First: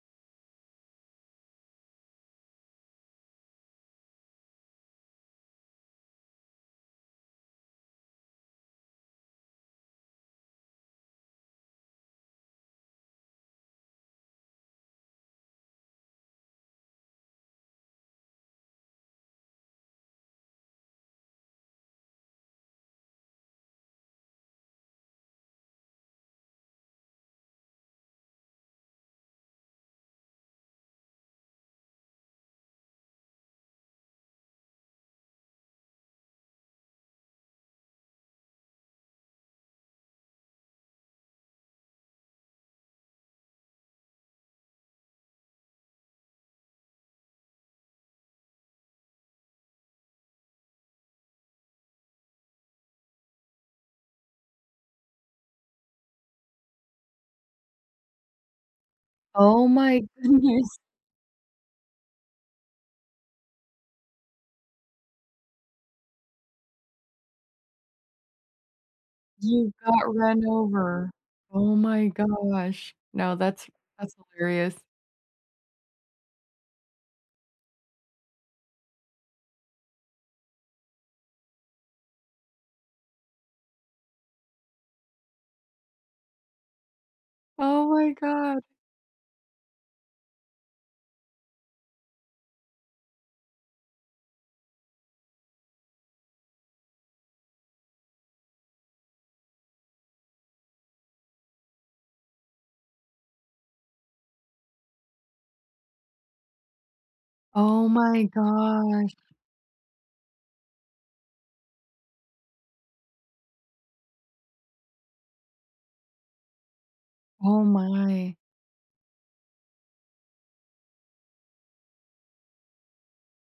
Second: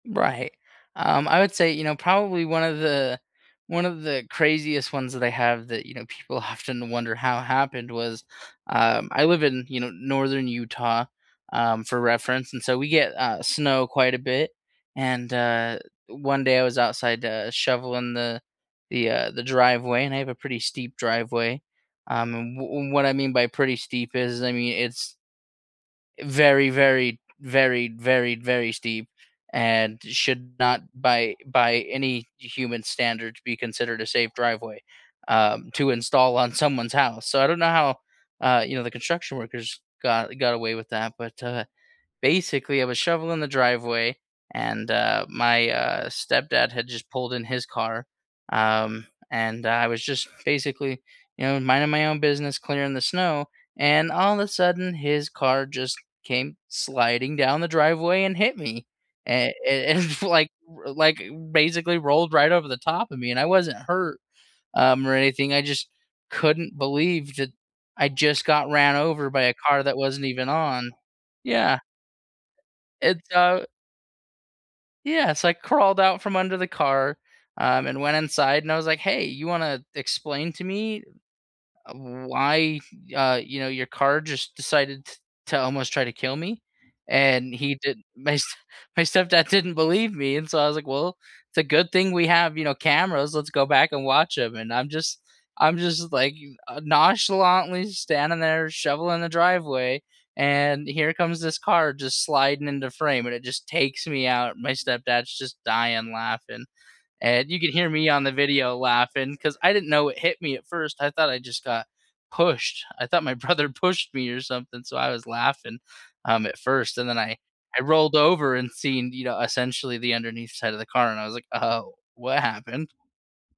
Right, um, I would say, you know, probably 1 of the 1 of the craziest ones that I have that, you know, people often wonder how it happened was, um, I live in, you know, northern Utah, um, for reference, and so, we get, uh, snow quite a bit, and, uh, 1 day I was outside, uh, shoveling the the, uh, the driveway, and I have a pretty steep driveway, um, and wh and what I mean by pretty steep is, I mean, it's, eh, very, very, very, very, very steep and should not by by any human standards be considered a safe driveway, um, to install on someone's house, so, I don't know how, uh, you know, the construction workers got got away with that, but, uh, basically I was shoveling the driveway and, uh, my, uh, stepdad had just pulled in his car, um, and I was just basically, you know, minding my own business, clearing the snow, and all of a sudden his car just came sliding down the driveway and hit me, and Oh and and my f like goodness. r like basically rolled right over the top of me, and I wasn't hurt, um, or anything, I just couldn't believe that I just got ran over by a You car that got wasn't run even on over. Oh Yeah. my gosh. It's No, uh that's that's hilarious. Yeah, so, I crawled out from under the car, um, and went inside, and I was, like, "Hey, you wanna explain to me, uh, why, uh, you know, your car just decided t to almost try to kill me?" And he Oh did my my s god. my stepdad didn't believe me, and so, I was, like, "Well, it's a good thing we have, you know, cameras, let's go back and watch 'em" and I'm just I'm just, like you uh, nonchalantly standing there shoveling the driveway, and here comes this car just sliding into frame, and it just takes me out and my stepdad's just dying laughing and you could Oh hear me on my the video gosh. laughing 'cause I didn't know it hit me at first, I thought I just got pushed, I thought my brother pushed me or something, so, I was laughing, um, at 1st, and then I Oh I rolled my. over and seen, you know, essentially the underneath side of the car, and I was, like, "Oh, what happened?"